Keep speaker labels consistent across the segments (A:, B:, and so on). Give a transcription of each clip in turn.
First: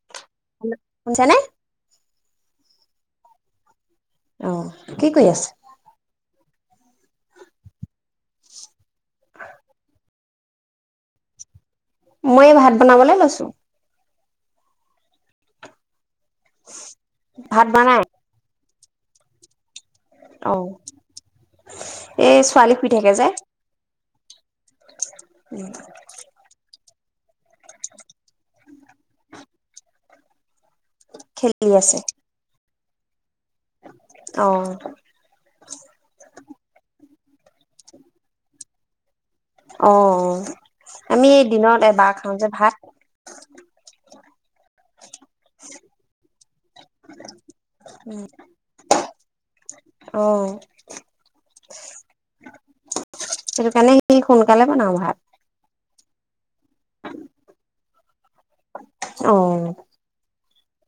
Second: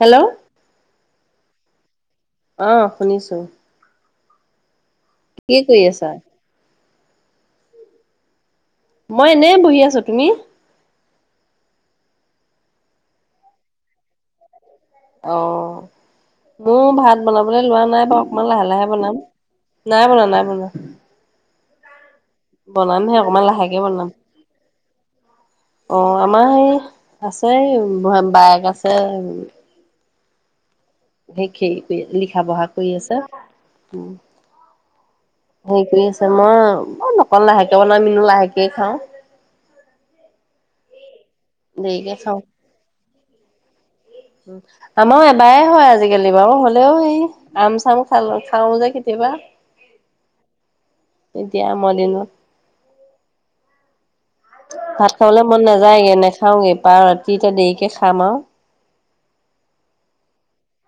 A: Hello.
B: শুনিছানে?
A: অহ শুনিছো ।
B: অ'। কৰি আছে?
A: কি কৰি আছা? মই এনেই বহি আছো। তুমি?
B: মই এই ভাত বনাবলে লৈছো ।
A: অ'। মোৰ ভাত বনাবলৈ লোৱা নাই বাৰু। অকমান লাহে- লাহে বনাম। নাই বনা, নাই বনোৱা।
B: এই ছোৱালী শুই থাকে
A: বনামহে
B: যে,
A: অকমান লাহেকে বনাম অ আমাৰ সেই আছেই বায়েক আছে। ত সেই
B: খেলি আছে।
A: সেই লিখা বহাত কৰি আছা
B: অ',
A: হে কৰি আছে মই অকণ লাহেকে বনোৱা মিনো লাহেকে খাওঁ।
B: অ আমি দিনত এবাৰ খাওঁ যে ভাত। [inaudible]
A: আমাৰ এবাৰে হয় আজিকালি বাৰু হলেও হেই আম চাম খাল খাও যে কেতিয়াবা
B: অ',
A: এতিয়া আমৰ দিনত
B: সেইটো কাৰণে সি সোনকালে বনাও
A: ভাত খাবলৈ মন নাযায়গে নাখাওগে পাৰ ৰাতি এতিয়া দেৰিকে খা খাম আৰু
B: অ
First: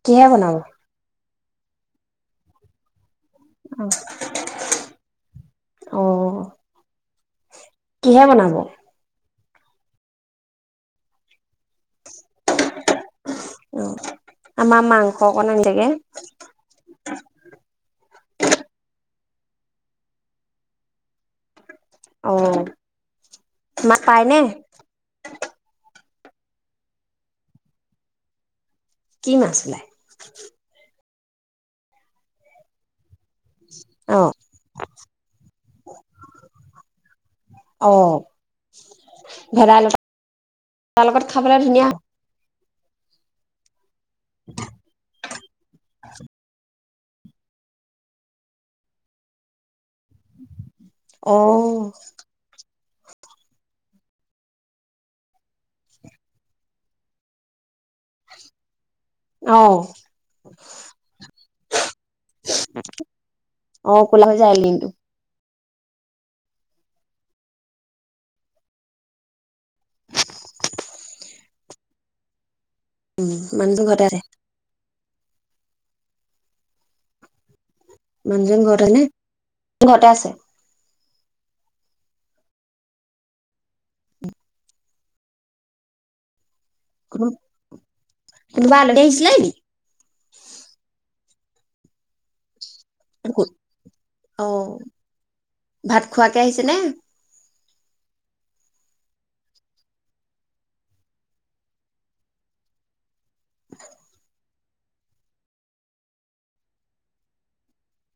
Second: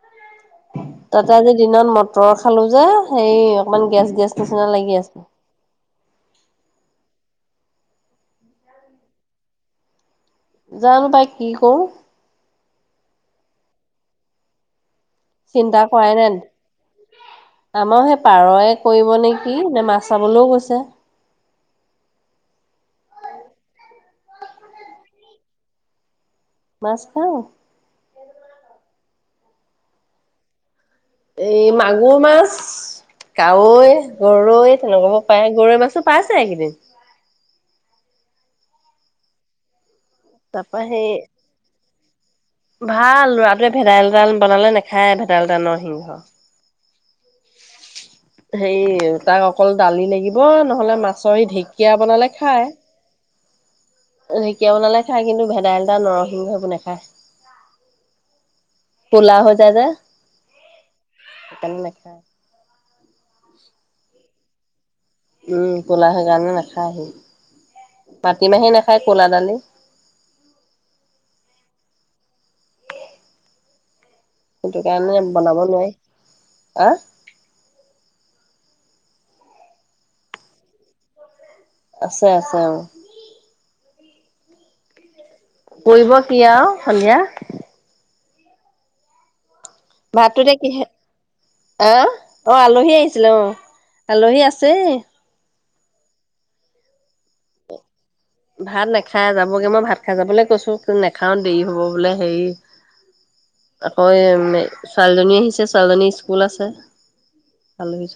B: কি বনাব
A: তাতে আজি দিনত মটৰ খালো যে। সেই অকমান গেছ গেছ নিচিনা লাগি আছে।
B: অ' কিহে বনাব
A: জানো পাই কি কৰো।
B: অ আমাৰ মাংস অকণ
A: চিন্তা
B: আনিলেগে।
A: কৰাই ন আমাৰ সেই পাৰয় কৰিব নেকি। কি নে মাছ চাবলৈও গৈছে
B: অ মাছ পাইনে
A: মাছ পাওঁ
B: কি মাছ উলাই।
A: এই মাগুৰ মাছ, কাৱৈ,
B: অ'
A: গৰৈ, তেনেকুৱাবোৰ পায় গৰৈ মাছো পাইছে এইকেইদিন।
B: অ ভেধাইলতা
A: তাৰপা সেই
B: তাৰ লগত খাবলৈ ধুনীয়া
A: ভাল লৰাটোৱে ভেধাইলতা জাল বনালে নেখায় আৰু [unintelligible] নৰসিংহ হেই তাক অকল দালি লাগিব ন, হ'লে মাছৰ
B: অ'
A: ঢেকীয়া বনালে খায়। ঢেকীয়া বনালে খায় কিন্তু ভেদাইলতা নৰসিংহবোৰ নাখায়। কোলা হৈ যায়
B: অ'
A: যে সেইকাৰ নেখায়।
B: অ কোলা হৈ যায় লিংটো
A: উম ক'লা সেইকাৰণে নাখায় আহি পাতিমাহে নাখায় ক'লা দালি
B: উম মানুতো ঘতে আথে
A: সেইটো কাৰণে বনাব নোৱাৰি আ
B: মানুজন ঘৰতে নে ঘৰতে আছে
A: আছে আছে অ কৰিব কি আৰু সন্ধিয়া
B: কোনো কোনোবা আলহী আহিছিলে নি
A: ভাতটো এতিয়া কিহে আ অ আলু আলহী আহিছিল অ আলহী
B: অ
A: আছে
B: ভাত খোৱাকে আহিছে নে
A: ভাত নাখাই যাবগে মই ভাত খাই যাবলৈ কৈছো নাখাও দেৰি হ'ব বোলে হেৰি আকৌ এম এ ছোৱালীজনী আহিছে ছোৱালীজনী স্কুল আছে আলহি আছে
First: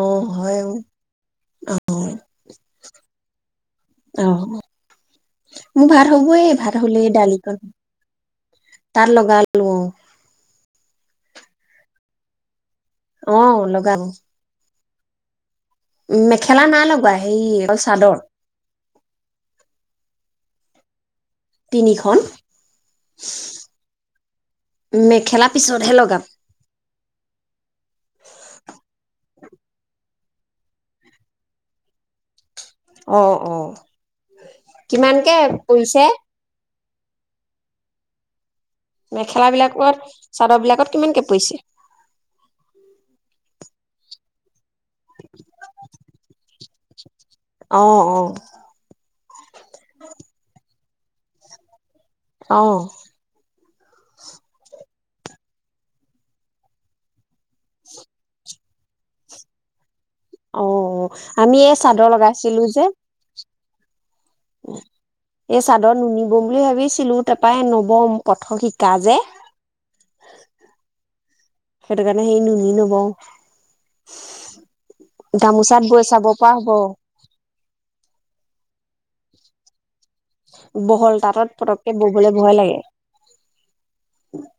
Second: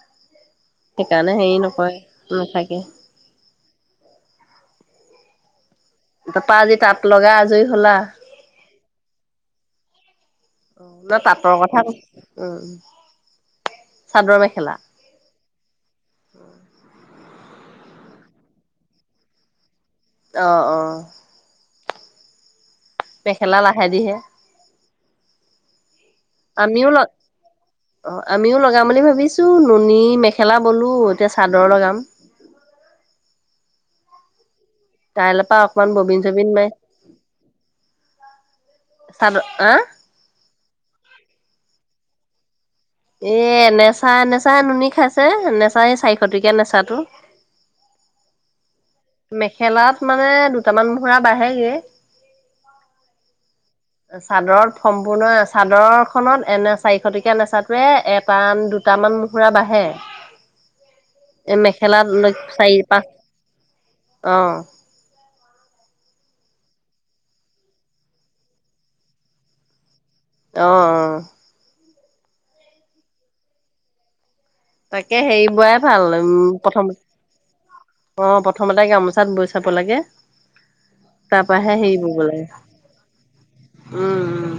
B: অ হয় অ।
A: হেৰি নকৰে নাথাকে
B: অ মোৰ ভাত
A: তাৰপা
B: হ'বয়ে
A: আজি
B: ভাত
A: তাঁত
B: হলে
A: লগা
B: দালিকন
A: আজৰি হলা
B: তাত লগালো অ
A: ন তাতৰ কথা উম
B: অ লগাব
A: চাদৰ মেখেলা
B: উ মেখেলা না লগোৱা সেৰি চাদৰ
A: অ অ
B: তিনিখন
A: মেখেলা লাহেদিহে
B: মেখেলা পিছতহে লগাম
A: আমিও লগ অ আমিও লগাম বুলি ভাবিছো নুনী মেখেলা বলো এতিয়া চাদৰ লগাম
B: অ অ কিমানকে
A: তাইল পা অকমান
B: পৰিছে
A: ববিন চবিন মায়ে চাদৰ
B: মেখেলা
A: আহ
B: বিলাকত চাদৰ বিলাকত কিমানকে পৰিছে
A: এ এনেচা এনেচা নচা নুনি খাইছে নেচা চাৰিশ টকীয়া নেচাটো
B: অ অ
A: মেখেলাত মানে দুটামান মুহূৰা বাঢ়েগে
B: অ
A: চাদৰত সম্পূৰ্ণ চাদৰ খনত এনে চাৰিশটকীয়া নেচাটোৱে এটান দুটামান মুহূৰা বাঢ়ে
B: অ
A: এ
B: আমি এই
A: মেখেলাত
B: চাদৰ
A: লৈ
B: লগাইছিলো
A: চাৰি
B: যে
A: পাঁচ অ
B: এই চাদৰ নুনি বম বুলি ভাবিছিলো তাৰপৰা এই নবম প্ৰথম শিকা যে
A: অহ-অহ।
B: সেইটো কাৰণে সেই নুনি নবওঁ
A: তাকে হেৰি বোৱাই ভাল। উম,
B: হ'ব
A: প্ৰথমতে অহ, প্ৰথম প্ৰথমতে গামোচাত বৈ চাব লাগে।
B: বহল
A: তাৰ
B: তাঁতত
A: পৰাহে
B: পতককে
A: হেৰি বব
B: ববলে ভয় লাগে।
A: উম উম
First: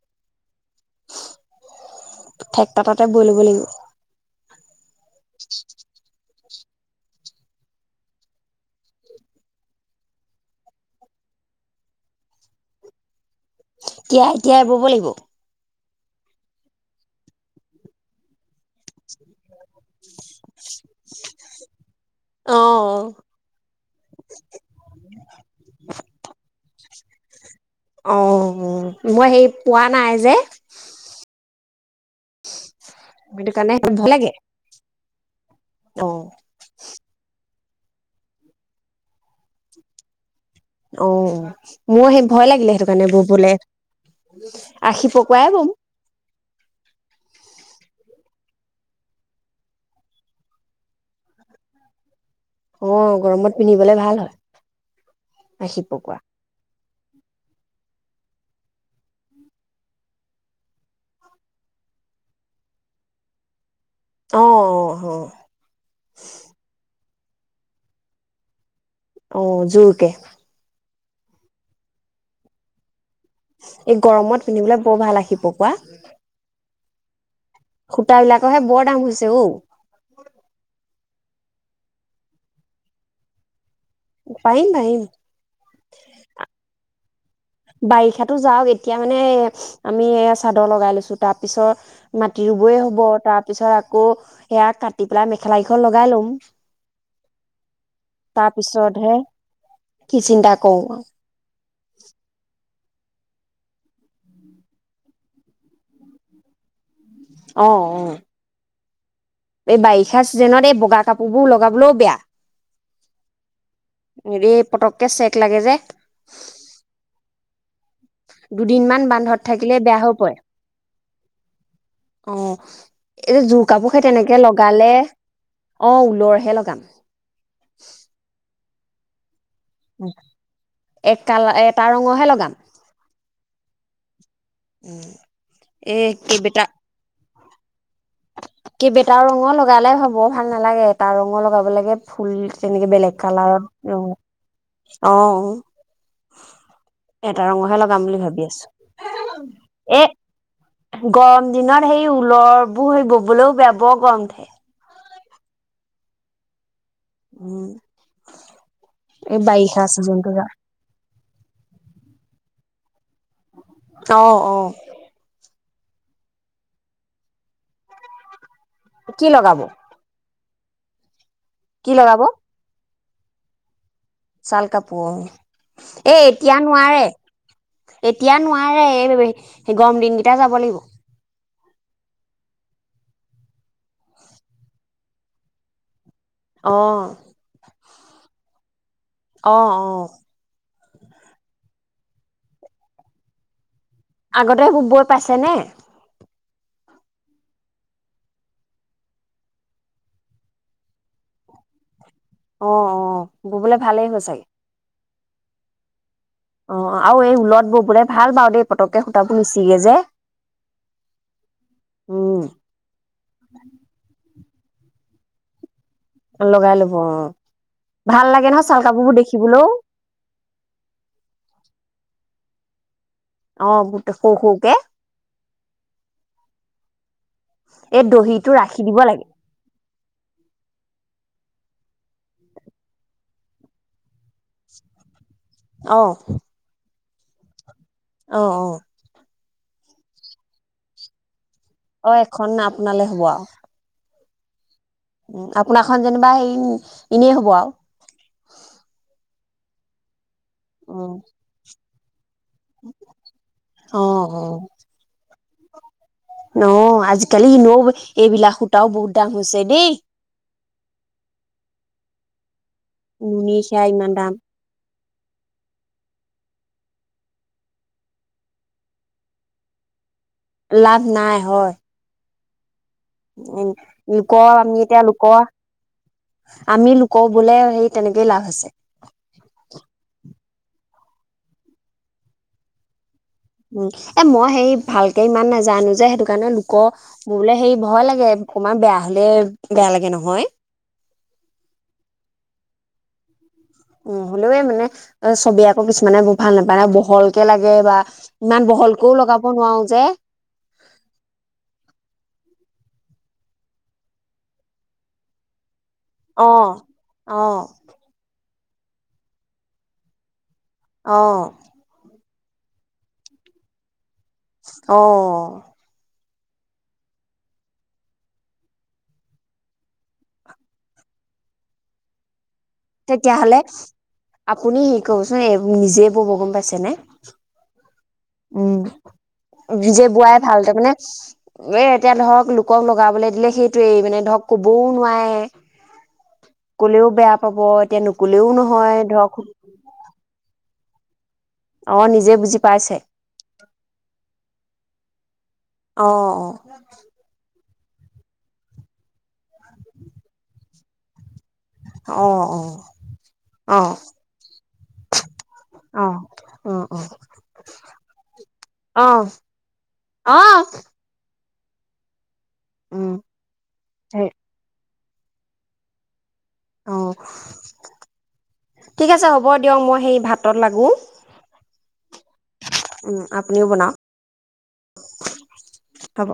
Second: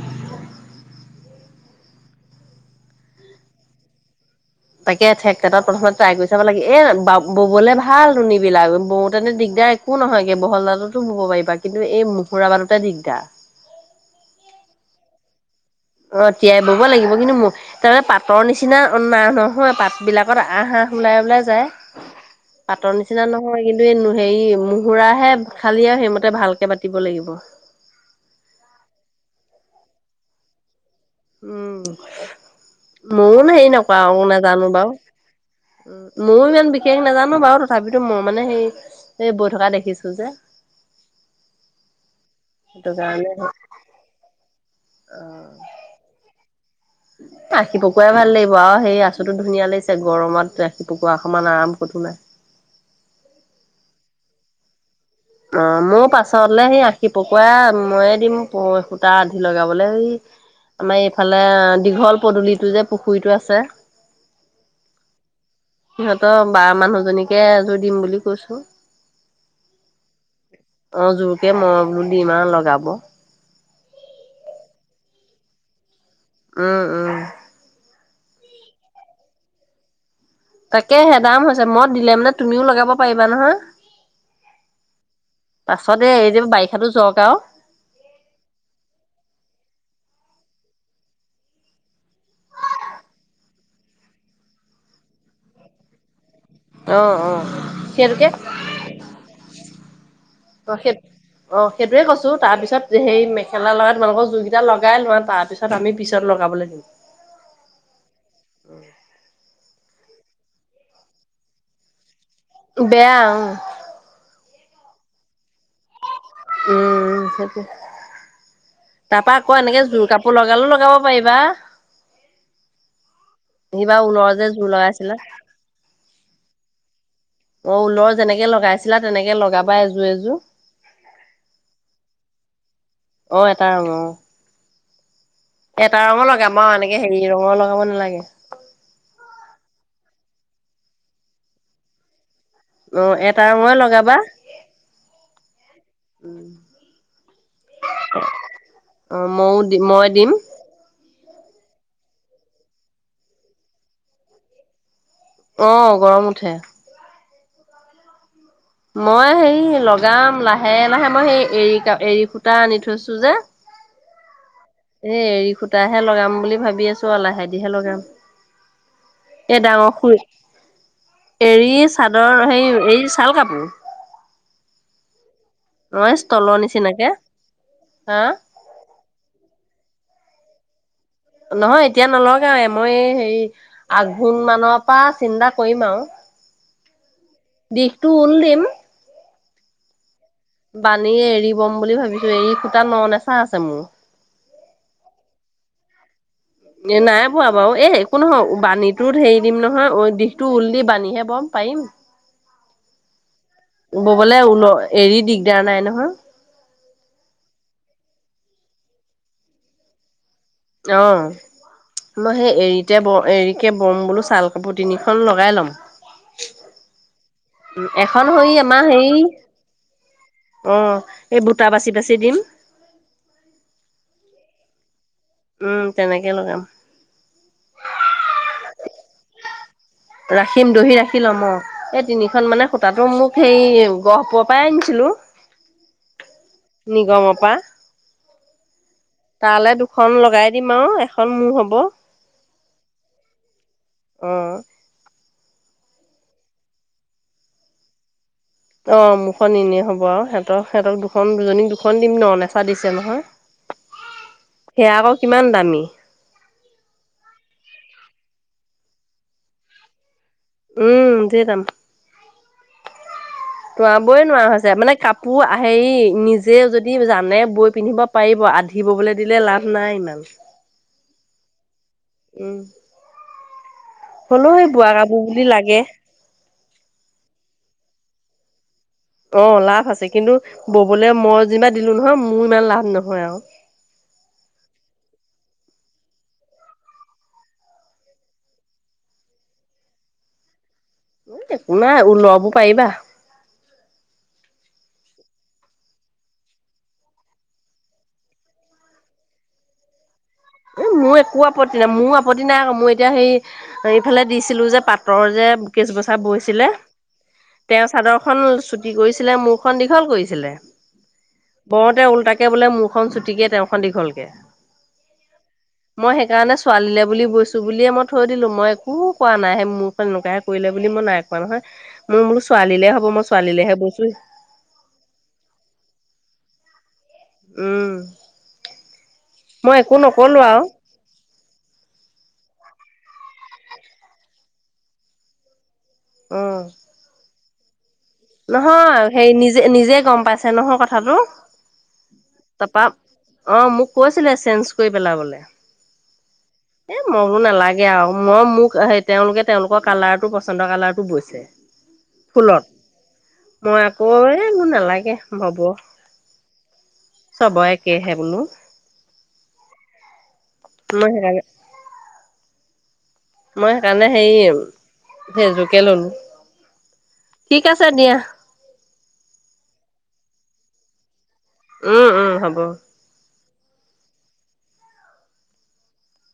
B: ঠেক তাঁততে বৈ ল'ব লাগিব।
A: তাকে থেক তাঁত প্ৰথমতে ট্ৰায় কৰি চাব চাব লাগে এ ববলে ভালতুন নুনি বিলাক, বওঁতে দিগদাৰ একো নহয়গে বহলদালতো বব পাৰিবা কিন্তু এই মহুৰা বাটোতে দিগদাৰ।
B: তিয়াই-তিয়াই বব লাগিব।
A: অহ তিয়াই বব লাগিব। কিন্তু ম তাৰ মানে পাটৰ নিচিনা নাই ন নহয় পাতবিলাকত আঁহ-আঁহ ওলাই-ওলাই যায়।
B: অ
A: পাতৰ নিচিনা নহয়, কিন্তু এই হেৰি মুহুৰাহে খালি আৰু সেইমতে ভালকে বাটি দিব লাগিব।
B: অহ, মই সেই পোৱা নাই যে।
A: উম। ময়ো
B: সেইটো
A: নো হেৰি
B: কাৰণে
A: নকৰা
B: ভয়
A: আৰু
B: লাগে
A: নাজানো বাৰু। উম,
B: অ
A: ময়ো ইমান বিশেষ নাজানো বাৰু। তথাপিতো মই মানে সেই এই বৈ থকা দেখিছো যে।
B: অহ, মোৰ সেই ভয় লাগিলে সেইটো কাৰণে ববলে। আশী পকুৱাই বম।
A: আখি পকুৱাই ভাল লাগিব আৰু সেই আচোতো ধুনীয়া লাগিছে গৰমত আখি পকোৱা সমান আৰাম কতো নাই।
B: অহ, গৰমত পিন্ধিবলৈ ভাল হয়।
A: অহ,
B: আশী
A: মোৰ
B: পকোৱা
A: পাছ হে আঁশি সি পকৰা ময়ে দিম সূতা আধি লগাবলে। এই আমাৰ এইফাল দীঘল পদূলিটো যে পুখুৰীটো আছে।
B: অহ-অহ-অহ।
A: সিহঁতৰ বা মানুহজনীক [unintelligible] এজোৰ দিম বুলি কৈছো।
B: অহ, জুৰকে।
A: অহ, জোৰকে মই বোলো দিম আৰু লগাব।
B: এই গৰমত পিন্ধিবলৈ বৰ ভাল আঁশি পকোৱা।
A: উম-উম।
B: খুটা বিলাকৰহে বৰ দাম হৈছে ঔ।
A: তাকেহে ডাম হৈছে মই দিলে মানে তুমিও লগাব পাৰিবা নহয়?
B: পাৰিম পাৰিম
A: পাছত এ যে বাৰিষাটো যাওক [unintelligible]
B: বাৰিষাটো যাওক, এতিয়া মানে আমি এয়া চাদৰ লগাই লৈছো তাৰ পিছত মাটি ৰুবই হব তাৰ পিছত আকৌ সেয়া কাটি পেলাই মেখেলা কেইখন লগাই লম।
A: অ অ সেইটোকে
B: তাৰপিছতহে, কি চিন্তা কৰো আৰু।
A: সেইটোৱেই কৈছো তাঁত তাৰপিছত সেই মেখেলা লগাই তোমালোকৰ জোৰ কেইটা লগাই লোৱা তাৰপিছত আমি পিছত লগাবলৈ দিম।
B: আহ, অ। এই বাৰিষা চিজনত এই বগা কাপোৰ বোৰ লগাবলৈও বেয়া।
A: বেয়া।
B: এই পতককে চেক লাগে যে।
A: উম সেইটো।
B: দুদিন মান
A: তাৰপা
B: বান্ধত
A: আকৌ
B: থাকিলে
A: এনেকে
B: বেয়া
A: জোৰ
B: হৈ
A: কাপোৰ
B: পৰে,
A: লগালেও লগাব পাৰিবা।
B: অ এই যে জোৰ
A: এইবাৰ
B: কাপোৰহে
A: ঊলৰ
B: তেনেকে
A: যে জোৰ
B: লগালে
A: লগাইছিলা
B: অ। লৈ'হে লগাম।
A: অ, ঊলৰ যেনেকে লগাইছে। তেনেকে লগাব।
B: এক কালাৰ, এটা ৰঙৰহে লগাম।
A: অ এটা ৰঙৰ অ
B: উম ।
A: এটা ৰঙৰ লগাম আৰু এনেকে হেৰি। ৰঙৰ লগাব নালাগে।
B: কেইবটাও ৰঙৰ লগালে বৰ ভাল নালাগে, এটা ৰঙৰ লগাব লাগে ফুল। তেনেকে
A: অ
B: বেলেগ
A: এটা
B: কালাৰৰ,
A: ৰঙৰে লগাবা
B: অ এটা ৰঙৰহে লগাম বুলি ভাবি আছো
A: অ মইও দি
B: এ।
A: মই দিম
B: গৰম দিনত সেই ঊলৰবোৰ সেই গ। বোলও বয়া বৰ গৰম উঠে।
A: অ, গৰম উঠে।
B: উম।
A: মই
B: এই
A: হে
B: বাৰিষা চিজনটো
A: লগাম
B: যে
A: লাহে লাহে মই সেই। এৰি সূতা আনি থৈছো যে।
B: অ অ।
A: এ, এৰি সূতাহে লগাম বুলি ভাবি আছো আৰু লাহেদিহে লগাম।
B: কি লগাব
A: এ ডাঙৰ খু। এৰি
B: কি লগাব
A: চাদৰ হে এইৰি। ছাল কাপোৰ।
B: চাল কাপোৰ অ। এ,
A: নইচ তলৰ
B: এতিয়া নোৱাৰে
A: নিচিনাকে হা
B: এতিয়া নোৱাৰে এই। সেই গৰম দিনকেইটাই যাব লাগিব।
A: নহয় এতিয়া নলগাও এ, মই হেৰি আঘোণ মানৰ পৰা চিন্তা কৰিম আৰু।
B: অঁ।
A: দিশ তো ঊল দিম।
B: অ অ।
A: বানীয়ে এৰি বম বুলি ভাবিছো, এৰি খুটা ন নেচা আছে মোৰ।
B: আগতে বৈ পাইছে নে?
A: এ, নাই পোৱা বাৰু এ একো নহয় বাণীটোত হেৰি দিম নহয় দিশটো ঊল দি বানীহে বম পাৰিম।
B: অ অ, ববলে ভালেই হয়
A: ববলে
B: চাগে।
A: ঊল এৰি দিগদাৰ নাই নহয়
B: অ আৰু এই ঊলত ব বোলে ভাল বাৰু দেই পতককে সূতাবোৰ নিছিগে যে
A: অ মই
B: উম
A: সেই এৰীতে ব এৰিকে বম বোলো চাল আকৌ তিনিখন লগাই ল'ম
B: লগাই ল'ব অ ভাল
A: এখন
B: লাগে
A: হৈ
B: নহয় ছাল
A: আমাৰ হে
B: কাপোৰবোৰ
A: ই
B: দেখিবলৈও
A: সেই বুটা বাচি বাচি ছিলম
B: অ গোট শু শুক
A: উম তেনেকে লগাম
B: এই দহিটো ৰাখি দিব লাগে
A: ৰাখিম দহি ৰাখি ল'ম অ এই তিনিখন মানে সূতা টো মোক সেই গহপৰ পৰাই আনিছিলো
B: আহ
A: নিগমৰ পৰা
B: অ অ
A: তালে দুখন লগাই দিম আৰু এখন মোৰ হ'ব
B: অ খ ন আপোনালৈ হ'ব আৰু
A: অ
B: উ আপোনাৰ খন যেনিবা হেই এনেই হ'ব আৰু
A: অ মুখ এনেই হ'ব আৰু সা ত সহঁত
B: উম
A: দুজনী দিম ন দিছে নহয়
B: অ
A: সেয়া আকৌ কিমান নামি
B: অ আজিকালি এনেও এইবিলাক সূতাও বহুত দাম হৈছে দেই
A: উম যিদাম
B: নুনী সেয়া ইমান
A: তোৱাবই
B: দাম
A: নোৱাৰা হৈছে মানে কাপ কাপোৰ হেৰি নিজে যদি জানে বৈ পিন্ধিব পাৰিব আধিবলৈ দিলে লাভ নাই ইমান
B: লাভ নাই হয়
A: উম
B: উ
A: হ'লও সেই বোৱা কাপোৰ বুলি লাগে
B: আমি লোক বোলে হেই তেনেকেই লাভ আছে
A: অ লাভ আছে কিন্তু ববলৈ মই যিমান দিলো নহয় মোৰ ইমান লাভ নহয় আৰু
B: উ এ মই হে ভালকে ইমান নাজানো যে সেইটো কাৰণে লোকোৰ বোলে হে ভয় লাগে অকমমান বেয়া হলে বেয়া লাগে নহয়
A: একো নাই ও লব পাৰিবা
B: উ হ'লেওৱ মানে চবি আকৌ কিছুমানে ভাল নাপায় বহলকে লাগে বা ইমান বহলকেও লগাব নোৱাৰো যে
A: এ মোৰ একো আপত্তি নাই মোৰ আপত্তি নাই আকৌ মই এতিয়া সেইফালে দিছিলো যে পাটৰ যে কেছ বছা হৈছিলে
B: অ', অ',
A: তেওঁ ছাদৰ খন চুটি কৰিছিলে মোৰখন দীঘল কৰিছিলে
B: অ',
A: বৰতে ওলটাকে তাকে বোলে মুৰখন চুটিকৈ তেওঁৰখন দীঘলকৈ
B: অ
A: মই সেই কাৰণে ছোৱালীলে বুলি বৈছো বুলিয়ে মই থৈ দিলো মই একো কোৱা নাই মোৰ পৰা এনেকোৱা হে কৰিলে বুলি মই নাই কোৱা নহয় মই ছোৱালীলে হ'ব
B: তেতিয়াহ'লে
A: ছোৱালীলেহে বৈছো
B: আপুনি হে কবচোন নিজে বব গম পাইছে আছেনে
A: উম
B: উম
A: মই একো
B: নিজে বোৱাই
A: নকলো
B: ভাল
A: আৰু
B: তাৰ মানে এ এতিয়া ধৰক লোকক লগাবলৈ দিলে সেইটোৱেই মানে ধৰক কবও
A: অ'।
B: নোৱাৰে কলেও বেয়া পাই খবত
A: নহয় হেৰি নিজে নিজে গম পাইছে নহয় কথা হেল্ল'
B: অ নিজে বুজি
A: তাৰপা
B: পাইছে
A: অ মোক কৈছিলে চেঞ্জ কৰি পেলাবলে
B: অ অ
A: সে আও মই মোক তেওঁলোকে তেওঁলোকৰ কালাৰটো পচন্দৰ কালাৰ টো বৈছে ফুলত
B: অহ
A: মই আকৌ এ মো নালাগে হব
B: অ অ
A: চবৰে একেহে বোলো
B: অ অ অ অ
A: মেৰা হয়
B: উম
A: মই সেইকাৰণে
B: সেই
A: হেৰি সেইযোকে ললো
B: অ
A: ঠিক আছে দিয়া
B: ঠিক আছে হ'ব দিয়ক মই সেই ভাতত লাগো
A: উম উম হ'ব
B: উম আপুনিও বনাওক হব